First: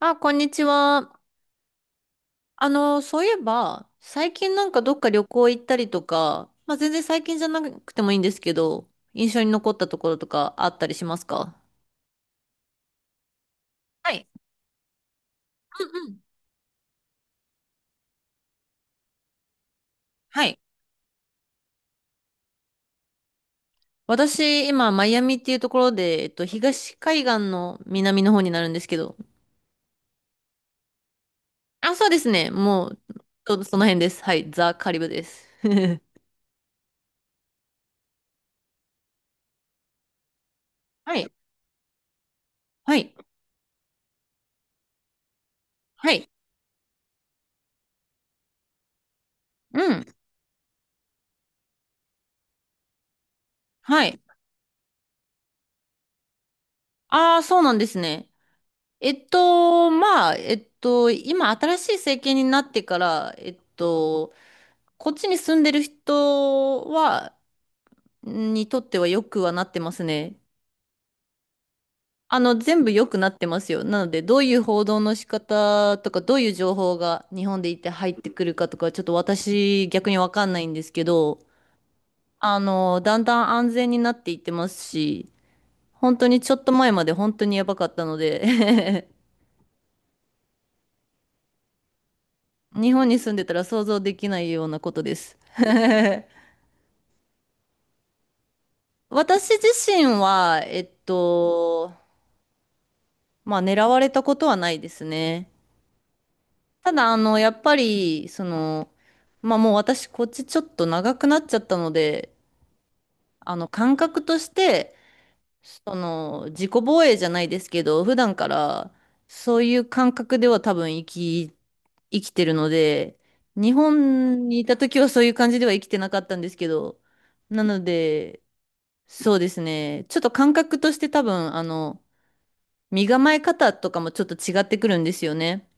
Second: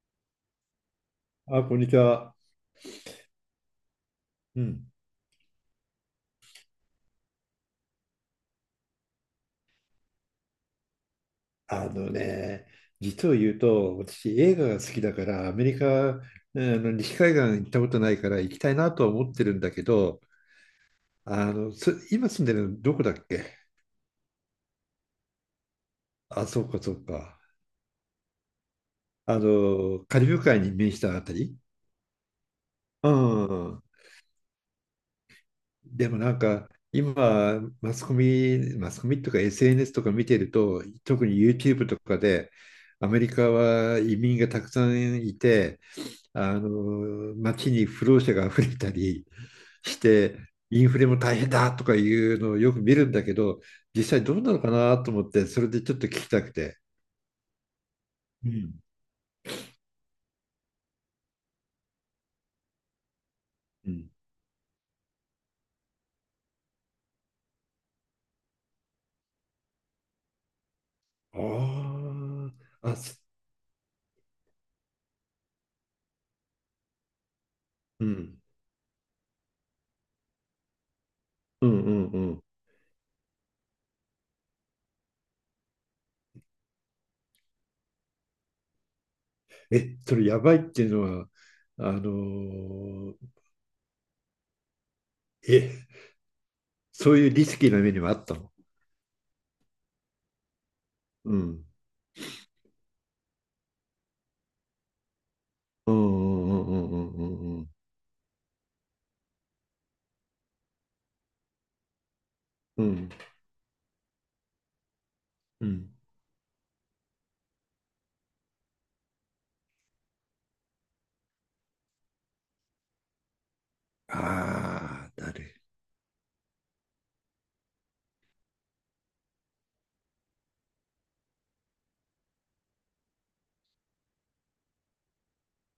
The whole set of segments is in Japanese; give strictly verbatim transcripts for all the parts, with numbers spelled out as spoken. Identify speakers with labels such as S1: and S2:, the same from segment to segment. S1: あ、こんにちは。
S2: あ、こんにちは。
S1: あの、そういえば、最近
S2: う
S1: なんか
S2: ん。
S1: どっか旅行行ったりとか、まあ、全然最近じゃなくてもいいんですけど、印象に残ったところとかあったりしますか？
S2: あのね、実を言うと、
S1: はい。
S2: 私映画が好きだから、アメリ
S1: うんう
S2: カ、
S1: ん。
S2: あの西海岸行ったことないから行きたいなとは思ってるんだけど、
S1: はい。
S2: あの、す今住んでるのどこだっけ？
S1: 私、今、マイアミっていうところで、えっと、
S2: あ、そうかそ
S1: 東
S2: う
S1: 海岸
S2: か。
S1: の南の方になるんですけど、
S2: あの、カリブ海に面したあたり。
S1: あ、そうですね。もう、
S2: うん
S1: ちょうど
S2: う
S1: そ
S2: ん。
S1: の辺です。はい。ザ・カリブです。
S2: でも なんか今マスコミ、マスコミとか エスエヌエス とか見てると、
S1: は
S2: 特
S1: い。
S2: に YouTube とかで
S1: は
S2: ア
S1: い。
S2: メリカは移民がたくさんいて、
S1: はい。
S2: あの街に不労者が溢れたり
S1: う
S2: し
S1: ん。
S2: て、インフレも大変だとかいうのをよく見るんだけど、実
S1: はい。
S2: 際どうなのかなと思って、それでちょっと聞きたくて。
S1: ああ、そうなんですね。
S2: うん。
S1: えっと、まあ、えっと、今新しい政権になってから、えっ
S2: うん。
S1: と、こっちに住んでる人は、にとっては良くはなってますね。あ
S2: あ
S1: の、全部
S2: あ、あ、
S1: 良く
S2: す
S1: なってますよ。なので、どういう報道の仕方とか、どういう情報が日本でいて
S2: う
S1: 入って
S2: ん、
S1: くるかとか、ちょっと私逆にわかんないんですけど、
S2: うんうんうん。
S1: あの、だんだん安全になっていってますし、本当にちょっと前まで本当にやばかったので。
S2: え、それやばいっていうのは、あの
S1: 日本に住んでたら想像できないようなことです。
S2: え、そういうリスキーな目にもあったの？
S1: 私自身は、えっ
S2: うん。
S1: と、まあ狙われたことはないですね。
S2: うんうんうん
S1: た
S2: う
S1: だ、あの、や
S2: ん
S1: っ
S2: うん
S1: ぱり、その、まあもう私こっちちょっと長くなっちゃったので、
S2: うんうん
S1: あの、感覚として、
S2: うん。
S1: その、自己防衛じゃないですけど、普段からそういう感覚では多分生き、生きてるので、日本にいた時は
S2: あ
S1: そ
S2: あ、
S1: うい
S2: な
S1: う感じ
S2: る。
S1: では生きてなかったんですけど、なので、そうですね。ちょっと感覚として多分、あの、身構え方とかもちょっと違ってくるんですよね。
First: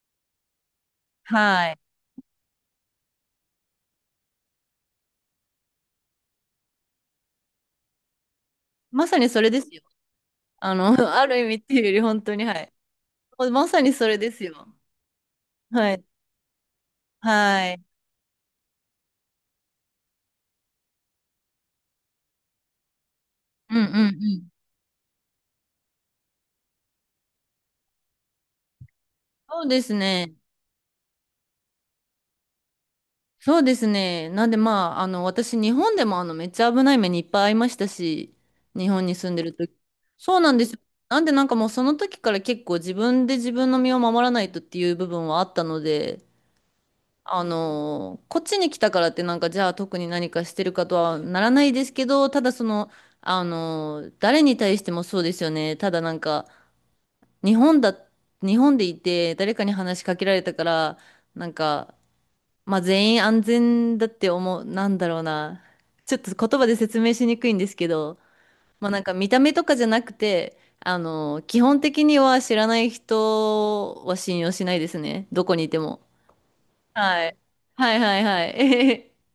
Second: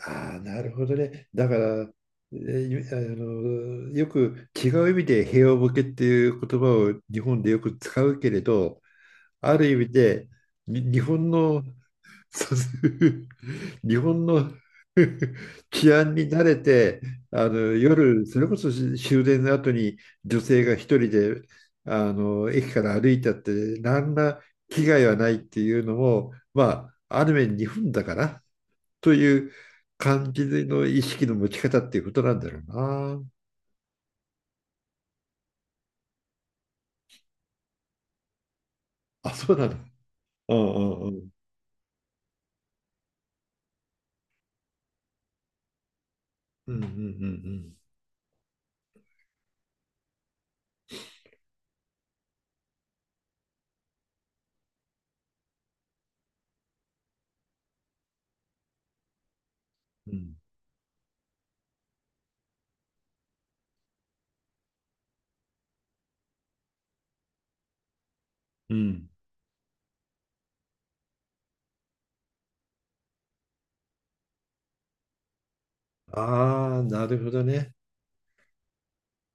S2: ああ、なるほどね。だか
S1: はい。
S2: ら、えーあの、よく違う意味で平和ボケっていう言葉を日本でよく使うけれど、
S1: まさにそれ
S2: あ
S1: で
S2: る
S1: す
S2: 意
S1: よ。
S2: 味で、
S1: あ
S2: に
S1: の、
S2: 日
S1: あ
S2: 本
S1: る意味っ
S2: の
S1: ていうより本当に、は
S2: そう
S1: い。まさ に
S2: 日
S1: それ
S2: 本
S1: です
S2: の
S1: よ。は
S2: 治
S1: い。
S2: 安に慣れて、あの
S1: はい。
S2: 夜、それこそ終電の後に女性が一人であの駅から歩いたっ
S1: うん
S2: て、
S1: うんう
S2: 何ら
S1: ん。
S2: 危害はないっていうのも、まあ、ある面日本だからという
S1: そうです
S2: 感
S1: ね。
S2: じの意識の持ち方っていうことなんだろうな。
S1: そうですね。なんでまあ、あの、私、日本でもあの、めっちゃ危ない目にいっぱい遭いましたし、日本に住
S2: あ、
S1: んでる
S2: そうな
S1: 時。
S2: の。
S1: そうな
S2: う
S1: んです
S2: ん
S1: よ。
S2: うんう
S1: なん
S2: ん。
S1: でなんかもうその時から結構自分で自分の身を守らないとっていう部分はあったので、
S2: うんう
S1: あ
S2: ん
S1: のーこっちに来たからってなんかじゃあ特に何かしてるかとはならないですけど、ただその、あのー誰に対してもそうですよね。ただなんか、日本だ、日本でいて誰かに話し
S2: うん
S1: か
S2: うん。う
S1: けら
S2: ん。
S1: れたから、なんか、まあ全員安全だって思う、なんだろうな。ちょっと言葉で説明しにくいんですけど、
S2: う
S1: まあなん
S2: ん。
S1: か見た目とかじゃなくて、あのー基本的には知らない人は信用しないですね。どこにいても。
S2: ああ、なる
S1: は
S2: ほ
S1: い。
S2: どね。
S1: はいはいはい。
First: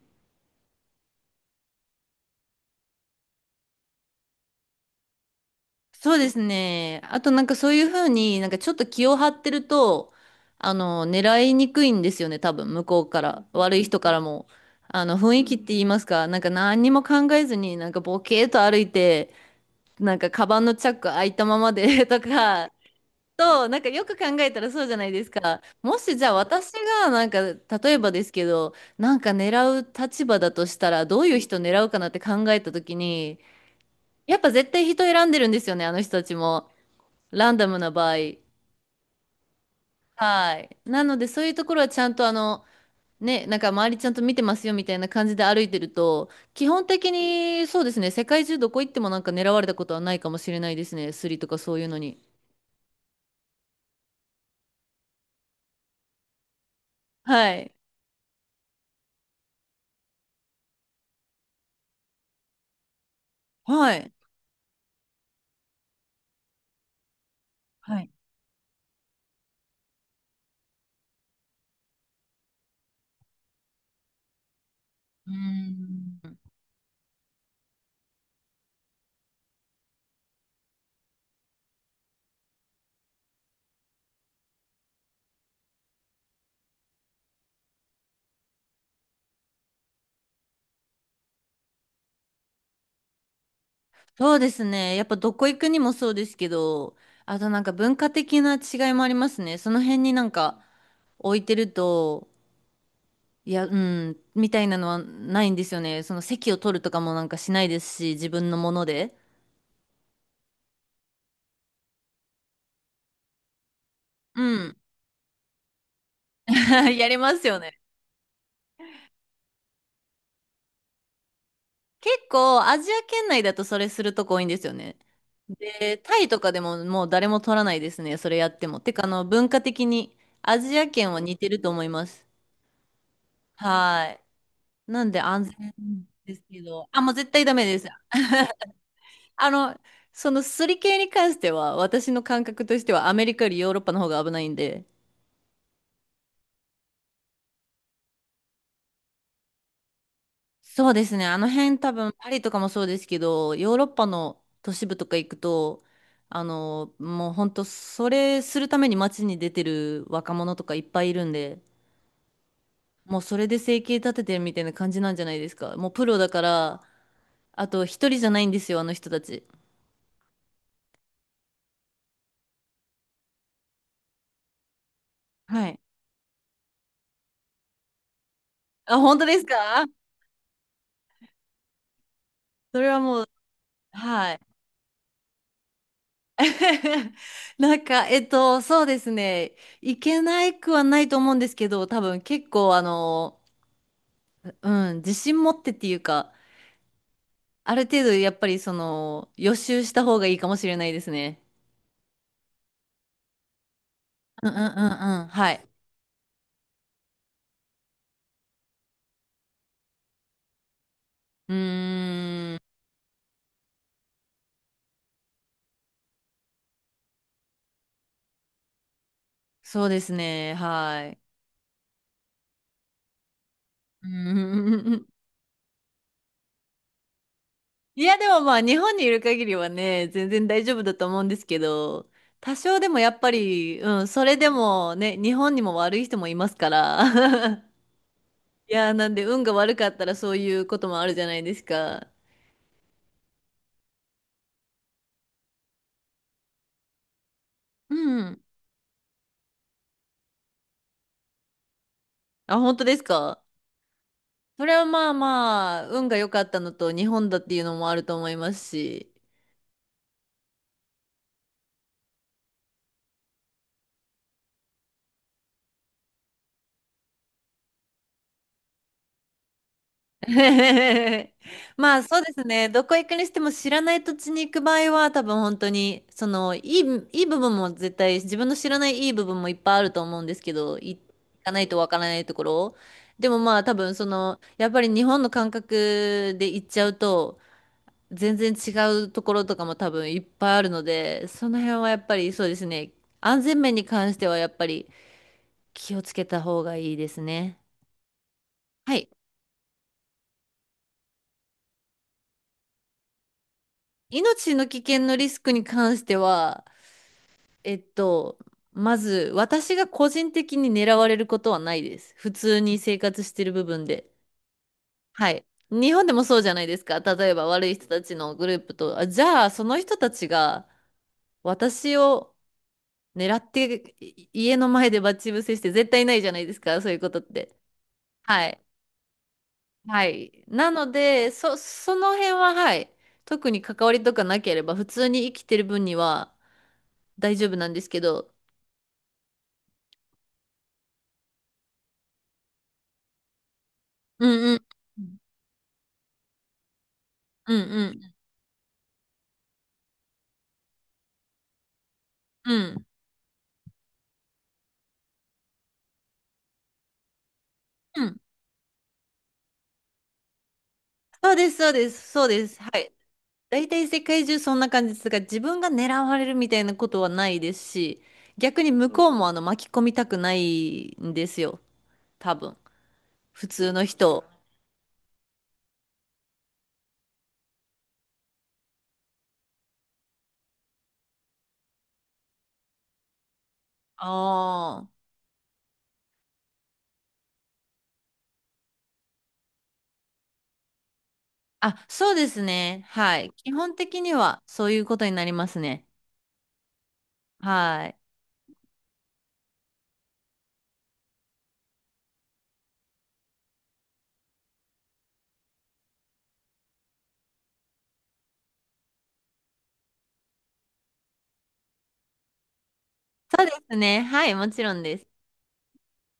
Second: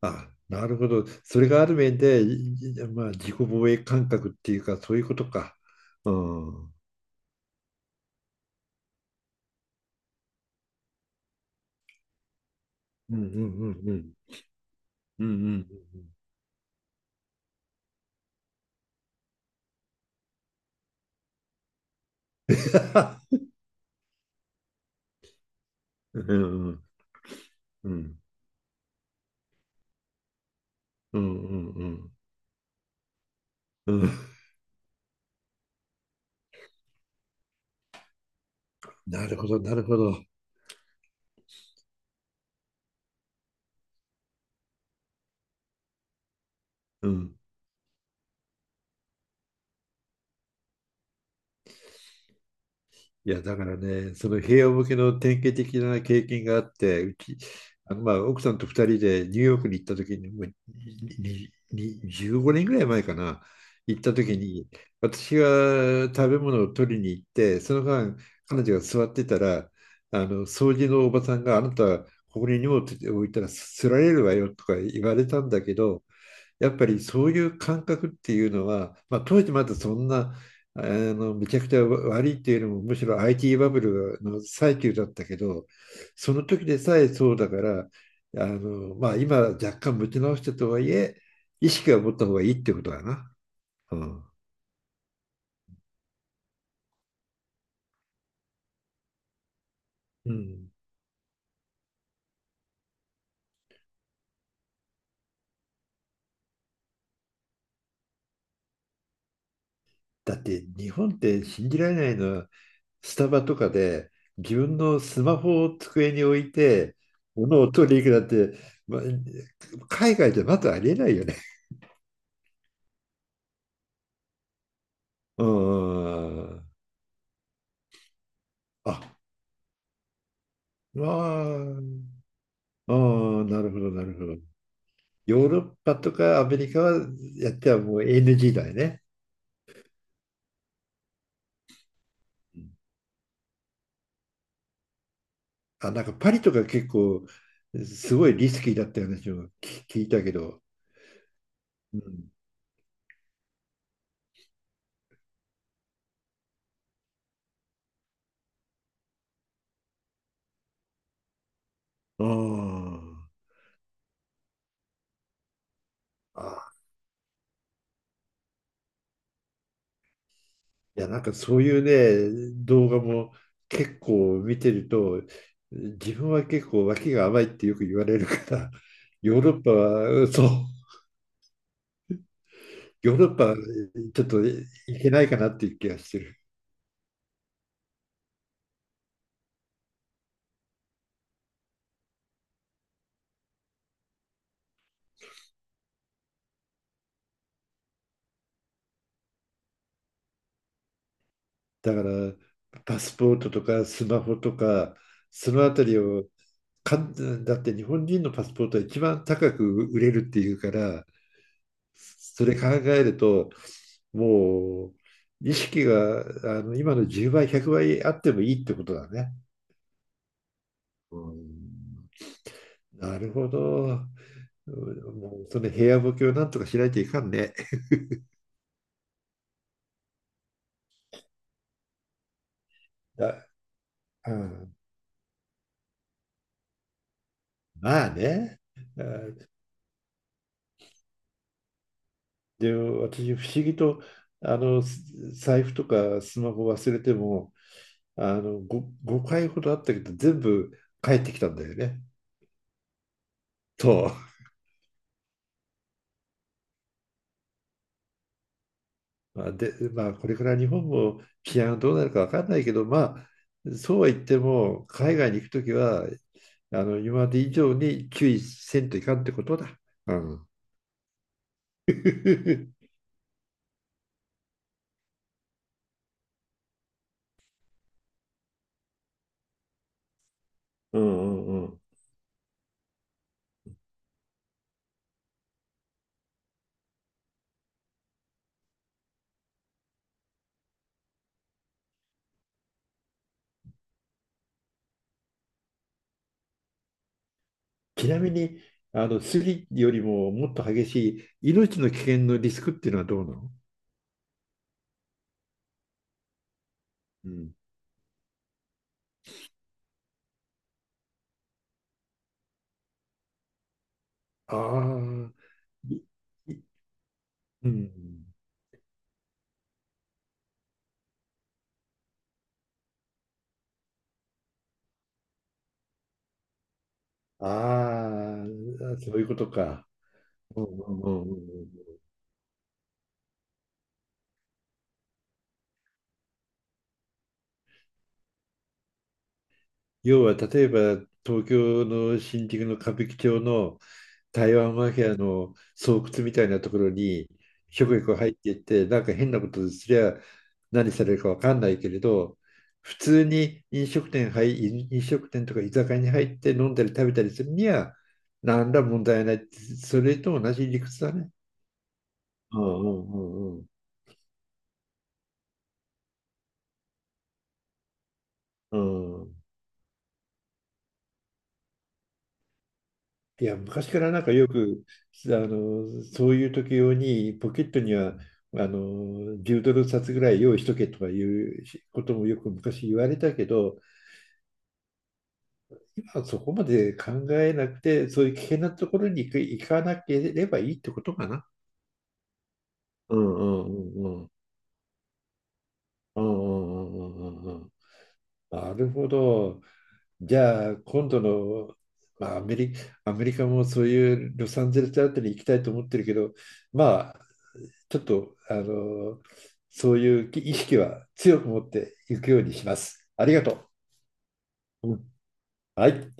S2: あ、なるほど。それがある面で、いいまあ、自己防衛感覚っていうか、そういうことか。う
S1: そうです
S2: ん。うん
S1: ね。あとなんかそういうふうになんかちょっと気を張ってると、あの、狙いにくいんですよね、多分向こう
S2: う
S1: か
S2: んう
S1: ら。悪い
S2: んう
S1: 人か
S2: ん。
S1: らも。あの、
S2: うんう
S1: 雰囲
S2: んう
S1: 気って
S2: ん。
S1: 言いますか、なんか何にも考えずになんかボケーと歩いて、なんかカバンのチャック開いたままで とか、と、なんかよく考えたらそうじゃないですか。もし
S2: う
S1: じゃ
S2: ん
S1: あ
S2: う
S1: 私
S2: ん
S1: がなんか、
S2: うん
S1: 例
S2: う
S1: えば
S2: ん。
S1: ですけど、なんか狙う立場だとしたら、
S2: う
S1: どういう
S2: んう
S1: 人
S2: ん
S1: 狙
S2: う
S1: うかなっ
S2: ん
S1: て考えた時に、
S2: うん。
S1: やっぱ絶対人選んでるんですよね、あの人たちも。ランダムな場合。
S2: なるほど、なるほど。
S1: はい。なので、そういうところはちゃんとあの、ね、なんか周りちゃんと見てますよみたいな感じで歩いてると、基本
S2: う
S1: 的
S2: ん。
S1: にそうですね、世界中どこ行ってもなんか狙われたことはないかもしれないですね、スリとかそういうのに。
S2: いや、だからね、その平和向けの典型的な経験があって、うち、
S1: はい。
S2: あのまあ奥さんと二人でニューヨークに行った時に、もうににじゅうごねんぐらい前かな、
S1: は
S2: 行った
S1: い。
S2: 時に、私が食べ物を取りに行って、その
S1: はい。
S2: 間、彼女が座ってたら、あの掃除のおばさんがあなた、ここに荷物置いたらすられるわよとか言われ
S1: うー
S2: たんだけど、
S1: ん。
S2: やっぱりそういう感覚っていうのは、まあ、当時まだそんなあのめちゃくちゃ悪いっていうよりもむしろ アイティー バブルの最中だったけど、その時でさえそうだから、あの、まあ、今若干持ち直したとはいえ意識は持った方がいいってことだな。うん。
S1: そうですね。やっぱどこ行くにもそうですけど、あとなんか文化的な違いもありますね。その辺になん
S2: う
S1: か
S2: ん、
S1: 置いてると、いや、うん、みたいなのはないんですよね。その席を取るとかもなんかしないですし、自分のもので。
S2: だって日本って信じられないのは、スタバとかで
S1: う
S2: 自
S1: ん。
S2: 分のスマホを机に置いて
S1: やりますよ
S2: 物を
S1: ね。
S2: 取りに行くなんて、まあ、海外じゃまずありえないよね。
S1: 結構、アジア圏内だとそれするとこ多いんですよね。
S2: うー
S1: で、タイとかで
S2: ん。
S1: ももう誰も取らないですね、それやっても。て
S2: あ、
S1: か、あの、文化的にアジア
S2: ま
S1: 圏は似てると
S2: あ、
S1: 思い
S2: あ
S1: ます。
S2: あなるほど、な
S1: は
S2: るほど。
S1: い。なんで安
S2: ヨーロッ
S1: 全
S2: パと
S1: で
S2: か
S1: す
S2: アメ
S1: け
S2: リカ
S1: ど、
S2: は
S1: あ、もう絶対
S2: や
S1: ダ
S2: っ
S1: メ
S2: て
S1: で
S2: は
S1: す。
S2: もう エヌジー だよね。
S1: あの、そのすり系に関しては、私の感
S2: う
S1: 覚
S2: ん。
S1: としてはアメリカよりヨーロッパの方が危ないんで、
S2: あ、なんかパリとか結構すごいリスキーだったような話を聞聞いたけど。
S1: そうですね。あの辺多
S2: う
S1: 分パ
S2: ん。
S1: リとかもそうですけど、ヨーロッパの都市部とか行くと、あの、もう本当それするために街に出てる若者とかいっぱいいるんで、
S2: あ
S1: もうそれで生計立ててるみたいな感じなんじゃないですか。もうプロだか
S2: あ、あ
S1: ら、
S2: あ、
S1: あと一人じゃないんですよ、あの人たち。
S2: いや、なんかそういうね、動画も結構見てると、
S1: はい。
S2: 自分は結構脇が甘いってよく言われるから、
S1: あ、本当で
S2: ヨー
S1: す
S2: ロ
S1: か？
S2: ッパ は、そう。
S1: それは
S2: ヨー
S1: も
S2: ロ
S1: う、
S2: ッパちょっ
S1: はい。
S2: と行けないかなっていう気がしてる。
S1: なんか、えっと、そうですね。いけないくはないと思うんですけど、多分結構あの、うん、自信持ってっていうか、ある程度やっぱりその、予習した方がいいかもしれないですね。
S2: だからパスポートとかスマホ
S1: うんう
S2: と
S1: んう
S2: か
S1: んうん。は
S2: その
S1: い。
S2: あたりをかんだって日本人のパスポートは一番高く売れるっていうから、
S1: う
S2: そ
S1: ー
S2: れ
S1: ん、
S2: 考えると、もう意識があの今のじゅうばいひゃくばいあってもいいってことだね。
S1: そうですね。は
S2: う
S1: い。
S2: ん。なるほど。う
S1: うー
S2: ん。
S1: ん。
S2: もうその部屋ボケをなんとかしないといかんね。
S1: いや、でもまあ、日本にいる限りはね、全然大丈夫だと思うんですけど、多少でもやっぱ
S2: あ、
S1: り、うん、そ
S2: う
S1: れで
S2: ん、
S1: もね、日本にも悪い人もいますから。
S2: まあね。
S1: いや、なんで運
S2: あ、
S1: が悪かったらそういうこともあるじゃないですか。
S2: で、私、不思議と、あの、す財布とかスマホ忘れても、
S1: う
S2: あ
S1: ん。
S2: の、ご、ごかいほどあったけど、全部帰ってきたんだよね。
S1: あ、本当ですか？
S2: と、
S1: それはまあまあ、運が良かったのと、日本だっていうのもあると思いますし。
S2: まあ、で、まあ、これから日本も治安どうなるか分かんないけど、まあ、そうは言っても、海外に行くときは、あの、今まで以上に注意せんといかんってことだ。うん。
S1: まあそうですね。どこ 行くにしても知らない土地に行く場合は、多分本当に、その、いい、いい部分も絶対、自分の知らないいい部分もいっぱいあると思うんですけど、い
S2: う
S1: 行
S2: んう
S1: かな
S2: んう
S1: いと
S2: ん。
S1: わからないところ。でもまあ多分その、やっぱり日本の感覚で行っちゃうと、全然違うところとかも多分いっぱいあるので、その辺はやっぱりそうですね。安全面に関してはやっぱり、気をつけた方がいいですね。
S2: ちなみに、
S1: は
S2: あ
S1: い。
S2: の、スリよりももっと激しい命の危険のリスクっていうのはどうなの？
S1: 命の危険のリスクに関しては、
S2: うん、
S1: えっと、まず私が個人的に狙われることはないです。普通に生活してる部分で。
S2: あ
S1: は
S2: あ、
S1: い。日本でもそうじ
S2: い
S1: ゃな
S2: い
S1: いですか。例えば悪
S2: う
S1: い人
S2: ん。
S1: たちのグループと、あ、じゃあその人たちが私を狙ってい家の前で待ち伏せして絶対ないじゃないですか。そういうことっ
S2: あ
S1: て。はい。
S2: あ、そういうことか。
S1: はい。
S2: うん
S1: なの
S2: うんうんう
S1: で、
S2: ん
S1: そ、
S2: うん。
S1: その辺は、はい。特に関わりとかなければ、普通に生きてる分には大丈夫なんですけど。
S2: 要は、例えば、東京の新宿の歌舞伎町の
S1: うん
S2: 台
S1: うん。
S2: 湾マフィアの巣窟みたいなところに、
S1: うん
S2: ひょ
S1: う
S2: こひょ
S1: ん。
S2: こ入っていって、なんか変なことすりゃ何されるかわかんないけれど、
S1: うん
S2: 普通に飲食店入、飲食店とか居酒屋に入って飲んだり食べたりするには、
S1: うん。
S2: 何ら問題ないって。それと同じ理屈だね。
S1: そうです、そうです、そうで
S2: う
S1: す。は
S2: んう
S1: い。
S2: んうんうん。
S1: 大体世界中そんな感じですが、自分が狙われるみたいなことはないですし、逆に
S2: う
S1: 向こうもあ
S2: ん。
S1: の巻き込みたくないんですよ。多分。
S2: い
S1: 普
S2: や、
S1: 通の
S2: 昔から
S1: 人
S2: な
S1: を。
S2: んかよく、あの、そういう時用に、ポケットには、あの、じゅうドル札ぐらい用意しとけとかいうこともよく昔言われたけど、
S1: ああ。
S2: 今はそこまで考えなくて、そういう危険なところに行く行かなければいいってことかな。
S1: あ、そうですね。
S2: う
S1: はい。
S2: ん。う
S1: 基本的に
S2: んうん
S1: はそういうことになりますね。
S2: うんうんうんうんうんうん。
S1: はい。
S2: なるほど。じゃあ、今度の、まあ、アメリ、アメリカもそういうロサンゼルスあたりに行きたいと思ってるけど、まあ、ちょっと、あの、そういう意識は強く持っていくようにします。あり
S1: そ
S2: が
S1: うで
S2: と
S1: すね。はい、もちろん
S2: う。う
S1: です。
S2: ん、はい。